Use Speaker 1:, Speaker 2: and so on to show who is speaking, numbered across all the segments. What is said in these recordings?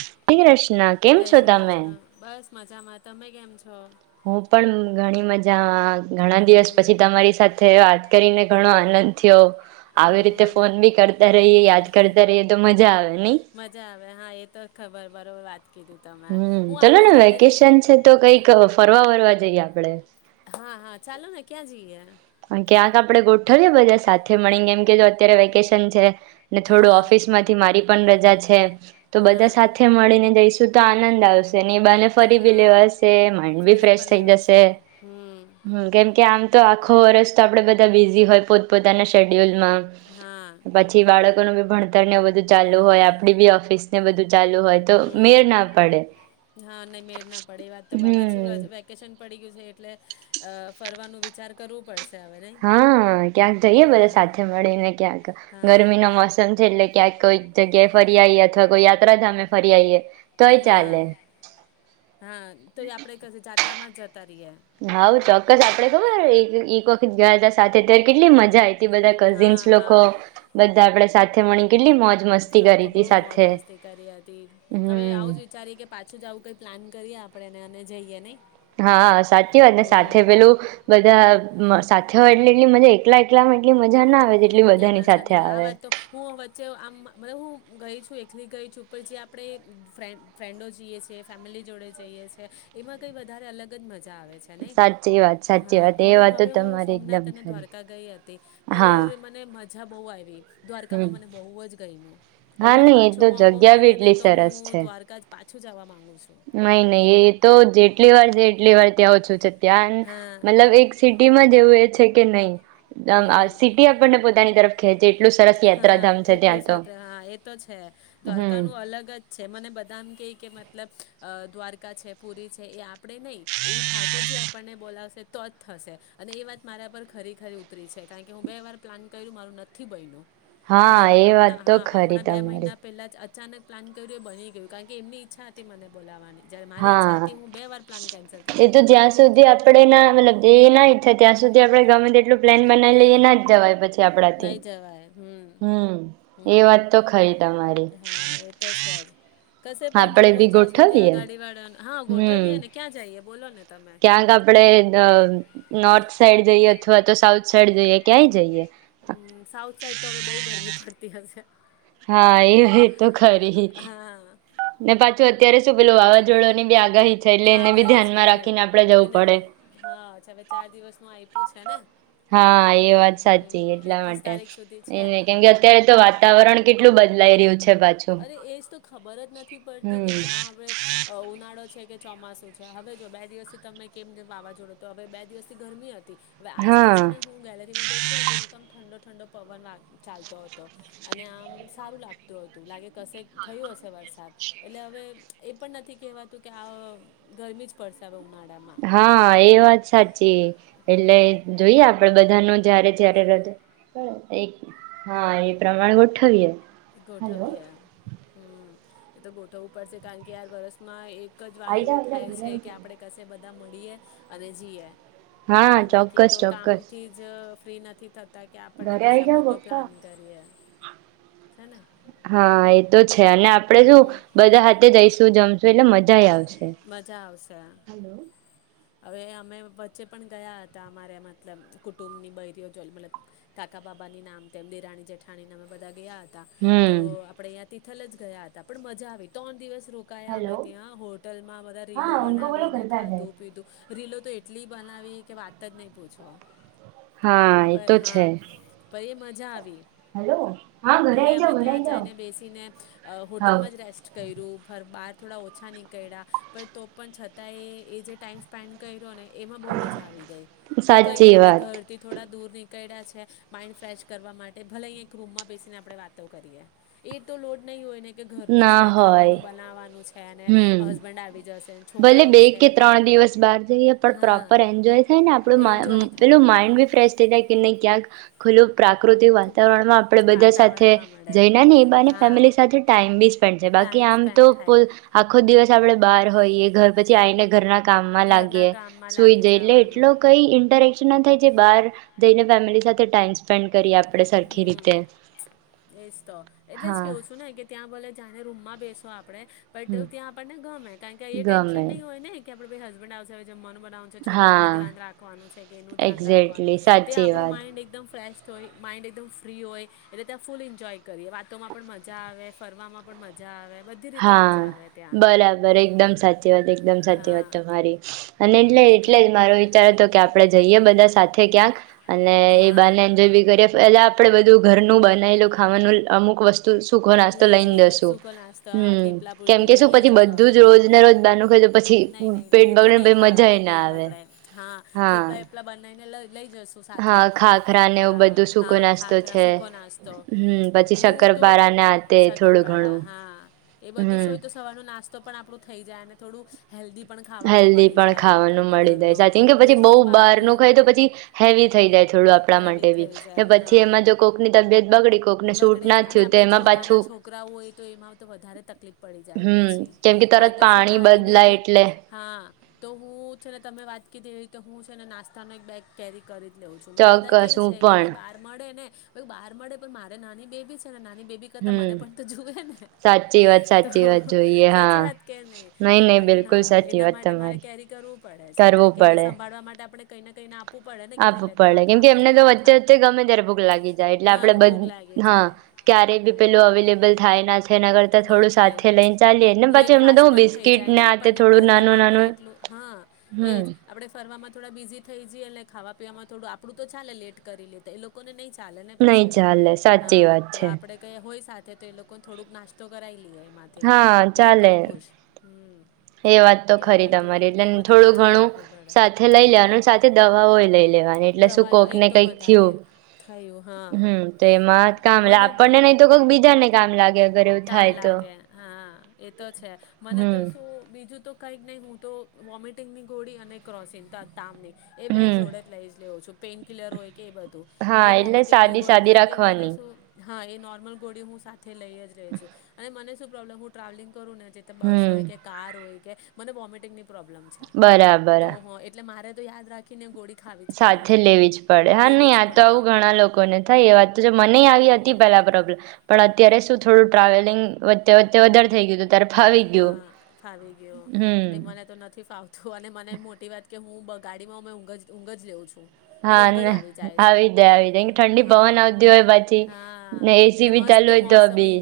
Speaker 1: [unintelligible] કેમ
Speaker 2: જય
Speaker 1: છો
Speaker 2: શ્રી
Speaker 1: તમે.
Speaker 2: કૃષ્ણ બસ મજામાં તમે કેમ છો.
Speaker 1: હું પણ ઘણી મજા માં ઘણા દિવસ
Speaker 2: હમ
Speaker 1: પછી તમારી સાથે વાત કરીને ઘણો આનંદ થયો. આવી
Speaker 2: હમ
Speaker 1: રીતે
Speaker 2: મને
Speaker 1: ફોન બી કરતા રહીએ યાદ કરતા રહીએ તો મજા આવે નહી.
Speaker 2: વે હા એ તો ખબર બરોબર વાત કીધી તમે
Speaker 1: હમ
Speaker 2: હું આમ
Speaker 1: ચલો
Speaker 2: જ
Speaker 1: ને
Speaker 2: ગેલેરી
Speaker 1: વેકેશન છે તો કઈક ફરવા વરવા જઈ આવી [unintelligible]
Speaker 2: હા હા ચાલો ને ક્યાં જઈએ.
Speaker 1: કયાંક આપડે ગોઠવીએ બધા સાથે મળીને એમ કે જો અત્યારે વેકેશન છે. ને થોડું
Speaker 2: હા
Speaker 1: ઓફિસ માંથી મારી પણ રજા છે. તો બધા
Speaker 2: હા
Speaker 1: સાથે મળીને જઈશ સુધ આનંદ આવશે. ની બને ફરી બી
Speaker 2: હા
Speaker 1: લેવાશે માઇન્ડ બી
Speaker 2: ફરી
Speaker 1: ફ્રેશ
Speaker 2: પણ
Speaker 1: થઈ
Speaker 2: લેવાશે
Speaker 1: જશે,
Speaker 2: હમ
Speaker 1: હ કેમકે આમ તત [unintelligible] ખૂ વરર્ષ તો આપણે બધા બિઝી હોય પોતપ પોતાના શેડ્યુલ માં
Speaker 2: હા
Speaker 1: પછી બાળક ી ભણતર નેધું ચાલુ હોય આપડી બી ઓફિસ ને બધ
Speaker 2: હમ, હા ન મેળ ના પડે વાત તો
Speaker 1: હમ
Speaker 2: હવે વેકેશન પડી ગયું. એટલે, અ ફરવાનું વિચાર કરવું પડશે. હવે નહીં
Speaker 1: હા ક્યાંક જઈયે બધા
Speaker 2: હા
Speaker 1: સાથે મળીને ક્યાંક,
Speaker 2: હા
Speaker 1: ગરમી ન મોસમ છે એટલે ક્યાંક કોઈ જગ્યાએ ફરી આવીઈએ અથવા કોઈ યાત્રાધામે ફરી આવીઈએ. તોય
Speaker 2: હા
Speaker 1: ચાલે
Speaker 2: હા તો એ આપડે ક જાત્રા માં જ જતા રહીએ
Speaker 1: હા ચોક બ આપડે ખબર એક વખત ગયા હતા સાથે અત્યારે કેટલી મજા આવી બધા
Speaker 2: હા
Speaker 1: કઝિન્સ લોકો,
Speaker 2: હા
Speaker 1: બધા આપડે સાથે મણી ગટલી મ
Speaker 2: બઉ મોજ મસ્તી કરી હતી, હવે આવું જ
Speaker 1: હમ
Speaker 2: વિચારીએ કે પાછું જ આવું કઈ પ્લાન કરીએ આપ આપણેને અને જઈએ નઈ
Speaker 1: હા સાચી વાત ને સાથે પેલું બધા સાથે હોય એટલે એટલી મજા એકલા એકલા માં એટલી મજા ના આવે જેટલી
Speaker 2: નઈ
Speaker 1: બધાની
Speaker 2: મજા
Speaker 1: સાથે
Speaker 2: નહી આ
Speaker 1: આવે
Speaker 2: વાત તો હું વચ્ચે આમ હું ગઈ શું એકલી ગઈ છું પણ જે આપણે ફ ફ્રેન્ડો જઈએ છીએ ફેમિલી જોડે જઈએ છીએ એમાં કંઈ વધારે અલગ જ મજા મજા આવે છે નહીં
Speaker 1: સાચી વાત સાચી
Speaker 2: હા
Speaker 1: વાત એ
Speaker 2: હવે
Speaker 1: વાત તો
Speaker 2: હવે હું
Speaker 1: તમારી
Speaker 2: સોમનાથ
Speaker 1: એકદમ
Speaker 2: અને
Speaker 1: ખરી
Speaker 2: દ્વારકા ગઈ હતી
Speaker 1: હા
Speaker 2: મજા બહુ આવી ર દ્વારકામાં
Speaker 1: હમ
Speaker 2: મને બહુ જ ગઈમું હું હવે
Speaker 1: હા
Speaker 2: મને
Speaker 1: નહી એ
Speaker 2: પાછો
Speaker 1: તો
Speaker 2: મોકો
Speaker 1: જગ્યા બી
Speaker 2: મળે ને
Speaker 1: એટલી
Speaker 2: તો
Speaker 1: સરસ
Speaker 2: હું
Speaker 1: છે
Speaker 2: દ્વારકા પાછું જવા માંગુ
Speaker 1: નહી, નહી, એ તો જેટલી વાર છે. એટલીવાર ત્યાં ઓછું છે. ધ્યાન
Speaker 2: હા
Speaker 1: મતલબ એક સિટીમાં જેવું એ છે, કે નહી. આમ આ
Speaker 2: હમ
Speaker 1: સિટી આપણને પોતાની તરફ ખેંચે એટલું સરસ
Speaker 2: હા,
Speaker 1: યાત્રાધામ છે ત્યાં
Speaker 2: એટલું
Speaker 1: તો
Speaker 2: સાથે હા એ તો છે.
Speaker 1: હમ
Speaker 2: દ્વારકા નું અલગ જ છે મને બધાને કે કે મ મતલબ દ્વારકા છે પુરી છે. એ આપણે નહીં એ ઠાકુરજી આપણને બોલાવશે તો જ થશે. અને એ વાત મારા પર ખરી ખરી ઉતરી છે કારણ કે હું બે વાર પ્લાન કર્યું મારું નથી બન્યું. અને
Speaker 1: હા એ વાત
Speaker 2: હમણાં
Speaker 1: તો
Speaker 2: હા,
Speaker 1: ખરી
Speaker 2: હમણાં બે
Speaker 1: તમારી
Speaker 2: મહિના પેલા જ અચાનક પ્લાન કર્યું. એ બની ગયું કારણ કે, એમની ઈચ્છા હતી, મને બોલાવવાની. જ્યારે મારી ઈચ્છા
Speaker 1: હા,
Speaker 2: હતી હું બે વાર પ્લાન કેન્સલ થઈ
Speaker 1: એ
Speaker 2: ગયું
Speaker 1: તો
Speaker 2: મારું
Speaker 1: જ્યાં સુધી આપણે ના મતલબ જેના ત્યાં, સુધી આપડે ગમે તેટલું પ્લેન બનાવી લઈએ ના જવાય પછી, આપણાથી
Speaker 2: નહીં જવાય હમ
Speaker 1: હમ્મ, એ
Speaker 2: હમ
Speaker 1: વાત તો ખરી તમારી
Speaker 2: હા એ તો છે જ કશે પણ
Speaker 1: આપડે
Speaker 2: જવું
Speaker 1: બી
Speaker 2: હોય જ્યાં સુધી
Speaker 1: ગોઠવીય
Speaker 2: અગાડી વાળા હા
Speaker 1: હમ્મ,
Speaker 2: ગોઠવીએ ને ક્યાં જઈએ બોલો ને તમે
Speaker 1: ક્યાંક આપડે નોર્થ સાઈડ જઈએ. અથવા તો સાઉથ સાઈડ જઈએ ક્યાંય જઈએ.
Speaker 2: હમ્મ, સાઉથ સાઈડ તો હવે બઉુ ગરમી પડતી હશે.
Speaker 1: હા, એ એજ તો ખરી.
Speaker 2: હા
Speaker 1: ને પાછું અત્યારે શું પેલું વાવાઝોડા ની બી આગાહી છે એટલે એને બી
Speaker 2: આગઈ છે.
Speaker 1: ધ્યાનમાં રાખીને આપડે જવું
Speaker 2: એને
Speaker 1: પડે
Speaker 2: પણ હા હવે ચાર દિવસમાં આવી. તું છે ને,
Speaker 1: હા, એ વાત સાચી
Speaker 2: હમ
Speaker 1: એટલા
Speaker 2: એકવીસ
Speaker 1: માટે
Speaker 2: તારીખ સુધી છે
Speaker 1: એ કેમ કે, અત્યારે તો વાતાવરણ કેટલું બદલાઈ રહ્યું છે. પાછું
Speaker 2: અરે એજ તો ખબર જ નથી પડતી. કે
Speaker 1: હમ
Speaker 2: ક્યાં હવે ઉનાળો છે કે, ચોમાસું છે. હવે જો બે દિવસથી તમે કેમ જેમ વાવાઝોડો તો હવે બે દિવસથી ગરમી જ હવે, આજથી છે.
Speaker 1: હા
Speaker 2: ને હું ગેલેરીમાં બેઠી હતી ને તમ ઠંડો ઠંડો પવન ચાલતો હતો. અને આમ, સારું લાગતું હતું. તું લાગે કશે થયું હશે વરસાદ, એટલે હવે એ પણ નથી કેહેવાતું, કે આ ગરમી જ પડશે હવે ઉનાળા
Speaker 1: હા એ વાત સાચી એટલે
Speaker 2: હમ
Speaker 1: જોઈએ આપડે બધાનું જયારે જ્યારે રજ પણ હા, એ પ્રમાણ ગોઠવીએ. હલો
Speaker 2: ગૌઠવીએ હ. તો ગોઠવું પડશે કારણ કે આ વર્ષમાં એક દ્વારા
Speaker 1: આઈ જાવ
Speaker 2: એવું
Speaker 1: આઈ જાવ
Speaker 2: થાય
Speaker 1: ઘરે
Speaker 2: છે
Speaker 1: આઈ
Speaker 2: કે
Speaker 1: જાવ.
Speaker 2: આપડે કશે બધા ભેગા મળીએ, અને જીએ.
Speaker 1: હા
Speaker 2: આ બાકી
Speaker 1: ચોક્કસ
Speaker 2: તો
Speaker 1: ચોક્કસ
Speaker 2: કામથી જ ફ્રી નથી થ કે આપણને
Speaker 1: ઘરે
Speaker 2: કશ
Speaker 1: આઈ જાવ
Speaker 2: મોટો
Speaker 1: પપ્પા
Speaker 2: પ્લાન કરીએ. છે ને
Speaker 1: હા એ તો જ. અને આપડણે શું,
Speaker 2: હમ
Speaker 1: બધા હાથે જઈ શું જમશો એટલે મજા આવશે.
Speaker 2: મજા આવશે. હવે અમે વચ્ચે પણ ગયા હતા અમારે મતલબ કુટુંબ ની બૈરીઓ મતલબ, કાકા બાબાની નામ તેમ દ રાણી જેઠાણી અમે બધા ગયા હતા. તો
Speaker 1: હમ
Speaker 2: આપણેે અ તિથલ જ ગયા હતા, પણ મજા આવી. તણ દિવસ રોકાયા અમે
Speaker 1: હલો
Speaker 2: ત્યાં હોટલમાં, બધા રીલો
Speaker 1: હા ઉનકો
Speaker 2: બનાવી,
Speaker 1: બોલો ઘર
Speaker 2: ને
Speaker 1: પે આ જાય
Speaker 2: ખાધું રીલો તો એટલી બનાવી કે વાત જ નહીં પૂછો.
Speaker 1: હા એતો
Speaker 2: પર હા
Speaker 1: છે.
Speaker 2: પર એ મજા આવી.
Speaker 1: હલો હા ઘરે
Speaker 2: ભલે
Speaker 1: આઈ
Speaker 2: અમે
Speaker 1: જાવ ઘરે
Speaker 2: ત્યાં
Speaker 1: આઈ જાવ
Speaker 2: જઈને બેસીને અહ
Speaker 1: હાવ
Speaker 2: હોટલમાં જ રેસ્ટ કયરું. [unintelligible] થોડા ઓછા નીકળ્યા પણ તો પણ છતાંય એ જે ટાઈમ સ્પેન્ડ કયરો ને એમાં બહુ મજા આવી ગઈ, કે કઈ નઈ
Speaker 1: સાચી
Speaker 2: આપણે
Speaker 1: વાત
Speaker 2: ઘર થી થોડા દૂર ની કયળા છે, માઈન્ડ ફ્રેશ કરવા માટે ભલે અહીં એક રૂમમાં બેસીને આપણે વાતો કરીએ. એ તો લોડ નહી હોય ને કે ઘરનું
Speaker 1: ના
Speaker 2: છે,
Speaker 1: હોય
Speaker 2: ખાવાનું બનાવાનું છ છે અને
Speaker 1: હમ
Speaker 2: હસ્બેન્ડ આવી જશે.
Speaker 1: ભલે
Speaker 2: છોકરાઓ
Speaker 1: બે
Speaker 2: છે
Speaker 1: કે
Speaker 2: ને
Speaker 1: ત્રણ દિ બહાર જઈએ પણ
Speaker 2: હા
Speaker 1: પ્રોપર એન્જોય થાય ને આપણું મા
Speaker 2: એન્જોય
Speaker 1: પેલું
Speaker 2: થાય
Speaker 1: માઇન્ડ બી ફ્રેશ થઈ જાય કે નહીં ક્યાંક ખુલ્લું પ્રાકૃતિક વાતાવરણમાં આપણે બધા સાથે
Speaker 2: વાતાવરણમાં મળે
Speaker 1: જઈના ને એ બહાને
Speaker 2: હા
Speaker 1: ફેમિલી સાથે ટાઈમ બી સ્પેન્ડ છે, બાકી
Speaker 2: ટાઈમ
Speaker 1: આમ તો
Speaker 2: સ્પેન્ડ થાય
Speaker 1: આખો દિવસ પછી આપડે બાર હોય એ ઘર પછી આઈને ઘરના કામમાં
Speaker 2: ઘરના
Speaker 1: લાગીયે
Speaker 2: કામમાં
Speaker 1: સુઈ
Speaker 2: લાગી
Speaker 1: જઈ એટલે એટલો
Speaker 2: જવાનું
Speaker 1: કઈ ઇન્ટરેક્શન ના થાય જે બાર જઈને ફેમિલી સાથે ટાઈમ સ્પેન્ડ કરી આપ
Speaker 2: હમ એજ તો એટલે જ
Speaker 1: હા
Speaker 2: કેવું છું ને કે ત્યાં ભલે જ અને રૂમમાં બેસો આપ આપને બટ
Speaker 1: હમ
Speaker 2: ત્યાં આપણને ગમે કારણ કે એ
Speaker 1: ગમે
Speaker 2: ટેન્શન નહીં હોય ને કે આપડોબી હસબન્ડ આવશે જે મન બનાવવાનું છે
Speaker 1: હા
Speaker 2: છોકરાઓનું ધ્યાન રાખવાનું છે કે એનું ધ્યાન રાખવાનું
Speaker 1: એક્ઝેક્ટલી
Speaker 2: તે
Speaker 1: સાચી
Speaker 2: આપણું
Speaker 1: વાત
Speaker 2: માઈન્ડ એકદમ ફ્રેશ તોઈ માઇન્ડ એકદમ ફ્રી હોય એટલે ત્યાં ફૂલ એન્જોય કરીએ વાતોમાં પણ મજા આવે ફરવામાં પણ મજા આવે બધી રીતે
Speaker 1: હા
Speaker 2: મજા આવે ત્યાં
Speaker 1: બરાબર એકદમ સાચી વાત એકદમ સાચી વાત
Speaker 2: હા
Speaker 1: તમારી અને
Speaker 2: હા
Speaker 1: એટલે
Speaker 2: કે
Speaker 1: એટલે
Speaker 2: ઘ
Speaker 1: મારો વિચાર હતો કે આપડે જઈએ બધા સાથે થે ક્યાક અને એ
Speaker 2: હા
Speaker 1: બાણે એન્જોય બી કરીયે ફેલાપ આપડે બધું ઘરનું બનાયલું ખાવાનું અમુક વસ્ સુખો નાસ્તો લઈને જસુ
Speaker 2: તો થેપલા પૂરી ઢોકલા લઈ જશુ આપણે
Speaker 1: રોજ ને રોજ બારનું ખાય તો પછી
Speaker 2: નહી નહીં
Speaker 1: પેટ
Speaker 2: નહી એ તો
Speaker 1: બગડે ને
Speaker 2: નહી
Speaker 1: પછી મજા
Speaker 2: ફાવે
Speaker 1: એ ના
Speaker 2: પેટ
Speaker 1: આવે
Speaker 2: બગડે હા
Speaker 1: હા
Speaker 2: થેપલા વેપલા બનાવીને લઈ લઈ જશું સાથે,
Speaker 1: હા ખાખરા
Speaker 2: હા,
Speaker 1: ને એવું
Speaker 2: હા,
Speaker 1: બધું સૂકો
Speaker 2: ખા
Speaker 1: નાસ્તો
Speaker 2: ખાખરા
Speaker 1: છે
Speaker 2: સૂકો નાસ્તો.
Speaker 1: હમ પછી
Speaker 2: હું તો
Speaker 1: શક્કરપારા ને આ તે થોડું
Speaker 2: શક્કરપાડા
Speaker 1: ઘણું
Speaker 2: હા. એ બધું સ
Speaker 1: હમ
Speaker 2: હોય તો સવાર નો નાસ્તો તો પણ આપડું થઈ જાય, ને થોડું હેલ્ધી પણ ખાવાનું
Speaker 1: હેલ્ધી
Speaker 2: મળી
Speaker 1: પણ
Speaker 2: જાય
Speaker 1: ખાવાનું
Speaker 2: આપણને
Speaker 1: મળી
Speaker 2: ઘરનું
Speaker 1: જાય. [unintelligible] પછી
Speaker 2: રોજ
Speaker 1: બહુ
Speaker 2: રોજ
Speaker 1: બહાર
Speaker 2: બહારનું
Speaker 1: નું ખાય તો પછી હેવી થઈ જાય થોડું આપણા માટે
Speaker 2: હેવી
Speaker 1: બી,
Speaker 2: થઈ
Speaker 1: ને
Speaker 2: જાય
Speaker 1: પછી
Speaker 2: હા
Speaker 1: એમાં જો કોકની તબિયત બગડી કોકને સૂટ ના થયું તો એમાં
Speaker 2: નો નાના
Speaker 1: પાછું
Speaker 2: છોકરાઓ હોય તો એમાં તો વધારે તકલીફ પડી જાય
Speaker 1: હમ
Speaker 2: પછી,
Speaker 1: કેમ કે
Speaker 2: મા
Speaker 1: તરત
Speaker 2: તો છું
Speaker 1: પાણી
Speaker 2: નાની
Speaker 1: બદલાય
Speaker 2: બેબી,
Speaker 1: એટલે
Speaker 2: હા. તો હું છે ને તમે વાત કિધી એ રીતે તો હું છે ને નાસ્તાનો એક બેગ કેરી કરી જ લઉં છું. મને બધા
Speaker 1: ચોક્કસ
Speaker 2: કયે
Speaker 1: હું
Speaker 2: છે કે
Speaker 1: પણ
Speaker 2: ભાઈ બહાર મળે ને મે ક બહાર મળે પણ મારે નાની બેબી છે ને નાની તો-તો
Speaker 1: હમ
Speaker 2: મને પણ તો જુવેને,
Speaker 1: સાચી વાત
Speaker 2: તો
Speaker 1: સાચી વાત જોઈએ હા
Speaker 2: સાચી વાત કે નહીં?
Speaker 1: નહી
Speaker 2: તો
Speaker 1: નહી
Speaker 2: મે કી ના
Speaker 1: બિલકુલ સાચી
Speaker 2: એના
Speaker 1: વાત
Speaker 2: માટે મારે
Speaker 1: તમારી
Speaker 2: કેરી કરવું પડે છે,
Speaker 1: કરવું
Speaker 2: કારણ કે એને
Speaker 1: પડે
Speaker 2: સંભાળવા માટે આપણે કઈને કઈના આપ
Speaker 1: આપવું પડે કેમ કે એમને તો
Speaker 2: ખા
Speaker 1: વચ્ચે-વચ્ચે ગમે ત્યારે ભૂખ લાગી જાય, એટલે આપડે
Speaker 2: હા ભૂખ લાગી
Speaker 1: બધ હા
Speaker 2: જાય
Speaker 1: ક્યાર કઈ બી પેલું
Speaker 2: હમ
Speaker 1: અવેલેબલ થાય ના થાય, એના કરતા
Speaker 2: ન
Speaker 1: થોડું
Speaker 2: થાય
Speaker 1: સાથે લઈન ચાલીએ ને
Speaker 2: લેટ
Speaker 1: પાછું એમને
Speaker 2: ફાસ્ટ
Speaker 1: તો હું
Speaker 2: પણ થઈ જાય
Speaker 1: બિસ્કીટને
Speaker 2: ને
Speaker 1: આ તે
Speaker 2: આપણને
Speaker 1: થોડું
Speaker 2: ફરવામાં આપણે
Speaker 1: નાનું-નાનું.
Speaker 2: એટલું હા
Speaker 1: હમ્મ.
Speaker 2: એજ આપણે ફરવામાં થોડા બીઝી થઈ જઈ અને ખાવા પીવામાં થોડું આપડું તો ચાલે લેટ કરી લે તો, એ લોકોને નહીં ચાલે ને
Speaker 1: નહીં
Speaker 2: પછી
Speaker 1: ચાલે, સાચી
Speaker 2: હા
Speaker 1: વાત
Speaker 2: તો
Speaker 1: છે.
Speaker 2: આપણે કઈ હોય સાથે તો એ લોકોન થોડુંક નાસ્તો કરાઈ લઈ એમ. થે
Speaker 1: હા
Speaker 2: તે
Speaker 1: ચાલે
Speaker 2: પણ ખુશ, હમ.
Speaker 1: એ વાત તો
Speaker 2: તે
Speaker 1: ખરી
Speaker 2: બધું
Speaker 1: તમારી એટલે
Speaker 2: એ બધું
Speaker 1: થોડું
Speaker 2: ધ્યાન
Speaker 1: ઘણું,
Speaker 2: રાખવું પડે
Speaker 1: સાથે લઈ લેવાનું સાથે દવાઓય લઈ લેવાની એટલે શું
Speaker 2: દવાઓ
Speaker 1: કોક
Speaker 2: એ
Speaker 1: ને
Speaker 2: તો
Speaker 1: કંઈક થયું,
Speaker 2: વધારે થયું હા
Speaker 1: હમ તો એમાં કામ પણને નહીં તો કઈક બીજાને કામ લાગે. અગર એવું
Speaker 2: તમ
Speaker 1: થાય તો
Speaker 2: લાગે હા. એ તો છે મને તો
Speaker 1: હમ
Speaker 2: શું બીજું તો કઈક નહી હું તો વોમિટિંગ ની ગોળી અને ક્રોસિન તામ ન એ બે
Speaker 1: હમ
Speaker 2: જોડે જ લઈ જ લેવ છું. પેન કિલર હોય. કે બધું, અને
Speaker 1: હા એટલે
Speaker 2: વોમિટિંગની
Speaker 1: સાદી
Speaker 2: ગોળી
Speaker 1: સાદી
Speaker 2: કારણ કે મને
Speaker 1: રાખવાની
Speaker 2: શું. હા એ નોર્મલ ગોળી હું સાથે લઈ જ રેવ. અને મને શું પ્રોબ્લમ હું ટ્રાવેલિંગ કરું ના જે તો બસ હોય કે
Speaker 1: હમ
Speaker 2: કાર હોય. કે મને વોમિટિંગની પ્રોમ્બેલ છે,
Speaker 1: બરાબર
Speaker 2: તો એટલે મારે યાદ રાખીને ગોડી
Speaker 1: સાથે લેવી જ પડે. હા, નહી આ
Speaker 2: જ
Speaker 1: તો
Speaker 2: પડે
Speaker 1: આવું ઘણા લોકોને થાય એ વાત તો જો મને આવી હતી પેલા પ્રોબ્લમ, પણ અત્યારે શું થોડું ટ્રાવેલિંગ વચ્ચે-વચ્ચે વધારે થઈ ગયું તું
Speaker 2: હા, ફાવી ગયો. નહીં મને
Speaker 1: હમ
Speaker 2: તો નથી ફાવ તું અને મને મોટી વાત કે હું બ ગાડી માં મે ઊંઘ જ ઊંઘ [unintelligible] છું. મને
Speaker 1: હા
Speaker 2: ઊંઘ જ
Speaker 1: ને
Speaker 2: જાય છે
Speaker 1: આવી જાય-આવી જાય. કેમ કે ઠંડી પવન
Speaker 2: હા
Speaker 1: આવતી હોય પાછી,
Speaker 2: હા
Speaker 1: ને એ સી બી ચાલુ હોય તો બી.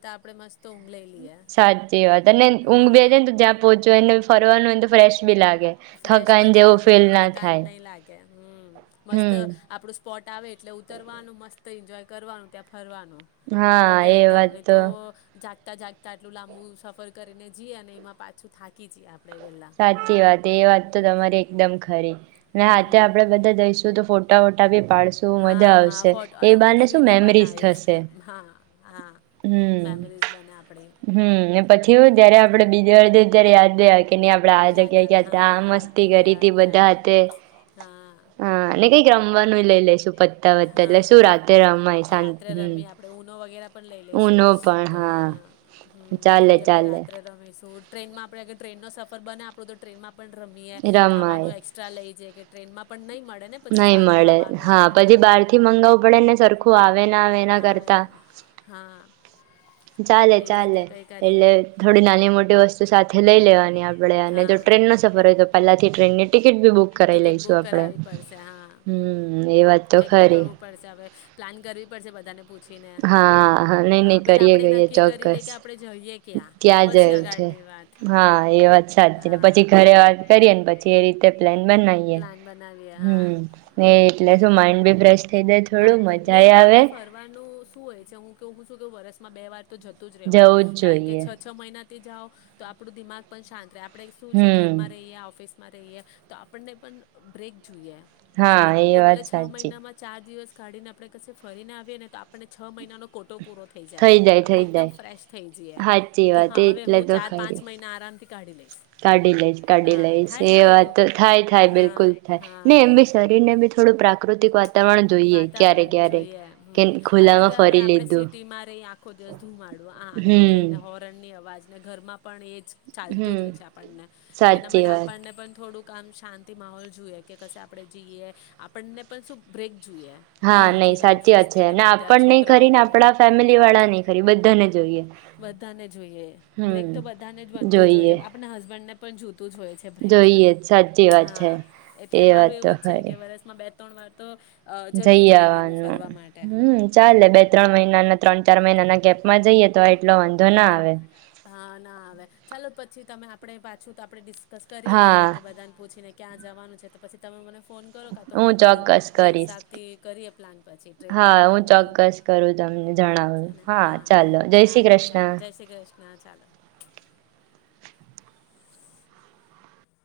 Speaker 2: તો આપણે મસ્ત તો ઊંઘ લઈ લીએ.
Speaker 1: સાચી વાત અને ઊંઘ [unintelligible] જ્યાં પહોંચવાનું અને ફરવાનું [unintelligible] ફ્રેશ બી લાગ
Speaker 2: ફ્રેશ પણ લાગે, થકાન નહીં લાગે, હમ્મ. મસ્ત
Speaker 1: હમ
Speaker 2: આપડું સ્પોટ આવે એટલે ઉતરવાનું મસ્ત [unintelligible] એન્જોય કરવાનું ત્યાં ફરવાનું. હા, વગર એકદમ, નહીં તો જાગ તા જાગતા આટલું લાંબુ સફર કરીને જઈએ અને એમાં પાછું થાકી જઈએ આપ
Speaker 1: સાચી વાત. એ એ વાત તો તમારી એકદમ ખરી. અને હાતે
Speaker 2: હમ
Speaker 1: આપડે બધાં જઈશું તો ફોટ ટા વોટા બી પાડશું,
Speaker 2: હા
Speaker 1: મજા
Speaker 2: હા
Speaker 1: આવશે.
Speaker 2: ફોટો
Speaker 1: એ
Speaker 2: અને હું
Speaker 1: બહાને
Speaker 2: તો
Speaker 1: શું
Speaker 2: રીલો
Speaker 1: મેમરીસ
Speaker 2: બનાવીશ
Speaker 1: થશે.
Speaker 2: હા હા મેમરીઝ બને આપણી
Speaker 1: હમ્મ-હમ્મ. ને પછી હું
Speaker 2: એ
Speaker 1: જયારે
Speaker 2: વાત
Speaker 1: આપડે બીજી વાર જઈ ત્યારે યાદ [unintelligible] આપડે આ
Speaker 2: યાદ
Speaker 1: જગ્યા
Speaker 2: આવે
Speaker 1: ગિયા
Speaker 2: હા
Speaker 1: હતા
Speaker 2: આ વખતે
Speaker 1: મસ્તી કરી
Speaker 2: ગયા
Speaker 1: હતી બધા હતા હાતે,
Speaker 2: હા
Speaker 1: અને કઈક રમવાનું લઈ લેેશું પત્તા વત્તા એટલે શું રાતે રમાય
Speaker 2: હા
Speaker 1: શં
Speaker 2: રાત્રે
Speaker 1: હમ,
Speaker 2: રમી આપણે ઊનો વગેરે પણ લઈ લઈશું
Speaker 1: ઓનો પણ
Speaker 2: તો
Speaker 1: હા,
Speaker 2: હમ તો
Speaker 1: ચાલે
Speaker 2: એ આપણે
Speaker 1: ચાલે.
Speaker 2: રાત્રે રમીશું ટ્રેનમાં આપણે ગ ટ્રેનનો સ બને આપણો તો ટ્રેનમાં પણ રમીએ, ખાવાનો એક્સ્ટ્રા લઈ જાય. કે ટ્રેન માં પણ નહીં. મળે ને પછી
Speaker 1: નઈ
Speaker 2: સારું
Speaker 1: મળે
Speaker 2: ખાવાનું
Speaker 1: હા
Speaker 2: આપણને
Speaker 1: પછી બાર થી મંગાવવું પડે ને સરખું. ખુ આવે અના વેના
Speaker 2: આવે
Speaker 1: કરતા
Speaker 2: ને હા તો
Speaker 1: ચાલે
Speaker 2: આપણે એવી રીતે
Speaker 1: ચાલે
Speaker 2: કંઈ કરીએ
Speaker 1: એટલે થોડી નાની મોટી વસ્તુ સાથે લઈ લેવાની આપ ટ અને
Speaker 2: હા
Speaker 1: જો ટ્રેનનો સફર હોય તો પહેલાથી ટ્રેનની ટિકિટ બી બુક કરાવ
Speaker 2: ટિકિટ
Speaker 1: લઈશું
Speaker 2: બુક
Speaker 1: આપડે,
Speaker 2: કરાવવી પડશે હા
Speaker 1: હમ એ વાત તો
Speaker 2: કંઈક
Speaker 1: ખરી.
Speaker 2: કરવું પડશે હવે પ્લાન કરવી પડશે બધાને. પૂછીને
Speaker 1: હા હા નઈ નઈ
Speaker 2: પેલા
Speaker 1: કરીએ
Speaker 2: આપણે
Speaker 1: કરીએ
Speaker 2: નક્કી કરી
Speaker 1: ચોક્કસ,
Speaker 2: લઈએ કે આપણે જઈએ ક્યાં
Speaker 1: ત્યાં
Speaker 2: પછી
Speaker 1: જવુ છે
Speaker 2: આગળની વાત
Speaker 1: હા એ વાત સાચી ને
Speaker 2: હા
Speaker 1: પછી ઘરે વાત કરીએ ને પછી તે રીતે પ્લેન બનાઈએ.
Speaker 2: પ્લાન બનાવીએ હા
Speaker 1: હમ્મ. ને એટલે શું માઇન્ડ બી ફ્રેશ થઈ જાય થોડું
Speaker 2: [unintelligible]
Speaker 1: મજા
Speaker 2: મેન તો
Speaker 1: આવે
Speaker 2: આપડે ફરવાનું હું હોય છે હું કેવું છું કે વર્ષમાં બે વાર તો જતું જ રહેવાનું,
Speaker 1: જવું જ
Speaker 2: કારણ કે
Speaker 1: જોઈએ
Speaker 2: છ-છ મહિના [unintelligible] જાઓ તો આપણું દિમાગ પણ શાંત રહે. આપણે શું છે
Speaker 1: હમ
Speaker 2: ઘરમાં રહીએ, આ ઓફિસ માં રહીએ તો આપણને પણ બ્રેક જોઈએ એમ. છે ને
Speaker 1: હા એ
Speaker 2: તો
Speaker 1: વાત
Speaker 2: ભલે છ
Speaker 1: સાચી
Speaker 2: મહિનામાં ચાર દિવસ કાઢીને આપણે કશે ફરીને આવીએ ને તો આપણે છ મહિનાનો કોટ ટો પૂરો થઈ જાય, આપડે એકદમ ફ્રેશ થઈ જઈએ
Speaker 1: સાચી
Speaker 2: કે
Speaker 1: વાત
Speaker 2: હા હવે
Speaker 1: એટલે
Speaker 2: હું
Speaker 1: તો
Speaker 2: ચાર
Speaker 1: ખરી
Speaker 2: પાંચ મહિના આરામથી કાઢી લઈશ
Speaker 1: કાઢી લઈશ-કાઢી
Speaker 2: હા
Speaker 1: લઈશ,
Speaker 2: થાય
Speaker 1: એ
Speaker 2: ને
Speaker 1: વાત
Speaker 2: એવું
Speaker 1: થાય-થાય
Speaker 2: હા
Speaker 1: બિલકુલ થાય
Speaker 2: હા
Speaker 1: ને એમબી શરીરને બી થોડું પ્રાક કૃતિક વાત
Speaker 2: વાતાવરણ જોઈએ.
Speaker 1: કે
Speaker 2: હમ્મ. આ કારણ કે
Speaker 1: ખુલ્લામાં
Speaker 2: હવે
Speaker 1: ફરી
Speaker 2: આપણેે
Speaker 1: લીધું
Speaker 2: સિટીમાં રહી આખો દિવસ ધુમાડો આ ને તે
Speaker 1: હમ
Speaker 2: ને હોરનની અવાજ ને ઘરમાં પણ એ જ ચાલતું
Speaker 1: હમ
Speaker 2: જ હોય છે આપણને, તેના
Speaker 1: સાચી
Speaker 2: માટે
Speaker 1: વાત
Speaker 2: આપણને પણ થોડુંક કામ શાંતિ માહોલ જુએ, કે કશે આપણે જઈએ. આપણને પણ શું બ્રેક જોઈએ.
Speaker 1: હા, નઈ
Speaker 2: ઘરથી ને
Speaker 1: સાચી વાત છે.
Speaker 2: ઓફિસથી
Speaker 1: ને
Speaker 2: બધા
Speaker 1: આપણને ય ખરી, ને
Speaker 2: છોકરાઓથી
Speaker 1: આપડા ફેમિલી વાળા ને ય ખરી, બધ્ધાને જોઈએ.
Speaker 2: બધાને જોઈએ. બ્રેક
Speaker 1: હમ
Speaker 2: તો બધાને જ બનતું જ હોય.
Speaker 1: જોઈએ
Speaker 2: આપણે હસબન્ડ ને પણ જો તુ જ હોય છે.
Speaker 1: જોઈએ સાચી વાત
Speaker 2: હા,
Speaker 1: છે
Speaker 2: એટલે
Speaker 1: એ
Speaker 2: મારું
Speaker 1: વાત તો
Speaker 2: એવું જ છે કે
Speaker 1: ખરી
Speaker 2: વરસમાં બે ત્રણ વાર તો અ
Speaker 1: જઈ
Speaker 2: જતું જ રહેવાનું
Speaker 1: આવાનું.
Speaker 2: ફરવા માટે
Speaker 1: હમ ચાલે, બે ત્રણ મહિનાના ત્રણ ચાર મહિના ના કેંપમાં જઈએ તો એટલો વાંધો ના આવે
Speaker 2: હા, ના આવે. ચાલો પછી તમે આ પડે પાછું તો આપડે દિસ્ સ્વાસ કરી લીએ
Speaker 1: હા
Speaker 2: કે બધાન પૂછીને ક્યાં જવાનું છે, તો પછી તમે મને ફોન કરો કા તો હું કરું.
Speaker 1: ચોક્કસ
Speaker 2: એ
Speaker 1: કરીશ
Speaker 2: હિસાબથી કરીએ પ્લાન પછી, ટ્રેનની
Speaker 1: હા
Speaker 2: બુકિંગ
Speaker 1: હું
Speaker 2: વુકિંગ.
Speaker 1: ચોક્કસ કરું તમને
Speaker 2: ઠીક
Speaker 1: જણાવું
Speaker 2: છે ને, હા,
Speaker 1: ચાલો જય શ્રી
Speaker 2: ચાલો. ચાલો,
Speaker 1: કૃષ્ણ
Speaker 2: જય શ્રી કૃષ્ણ ચાલો.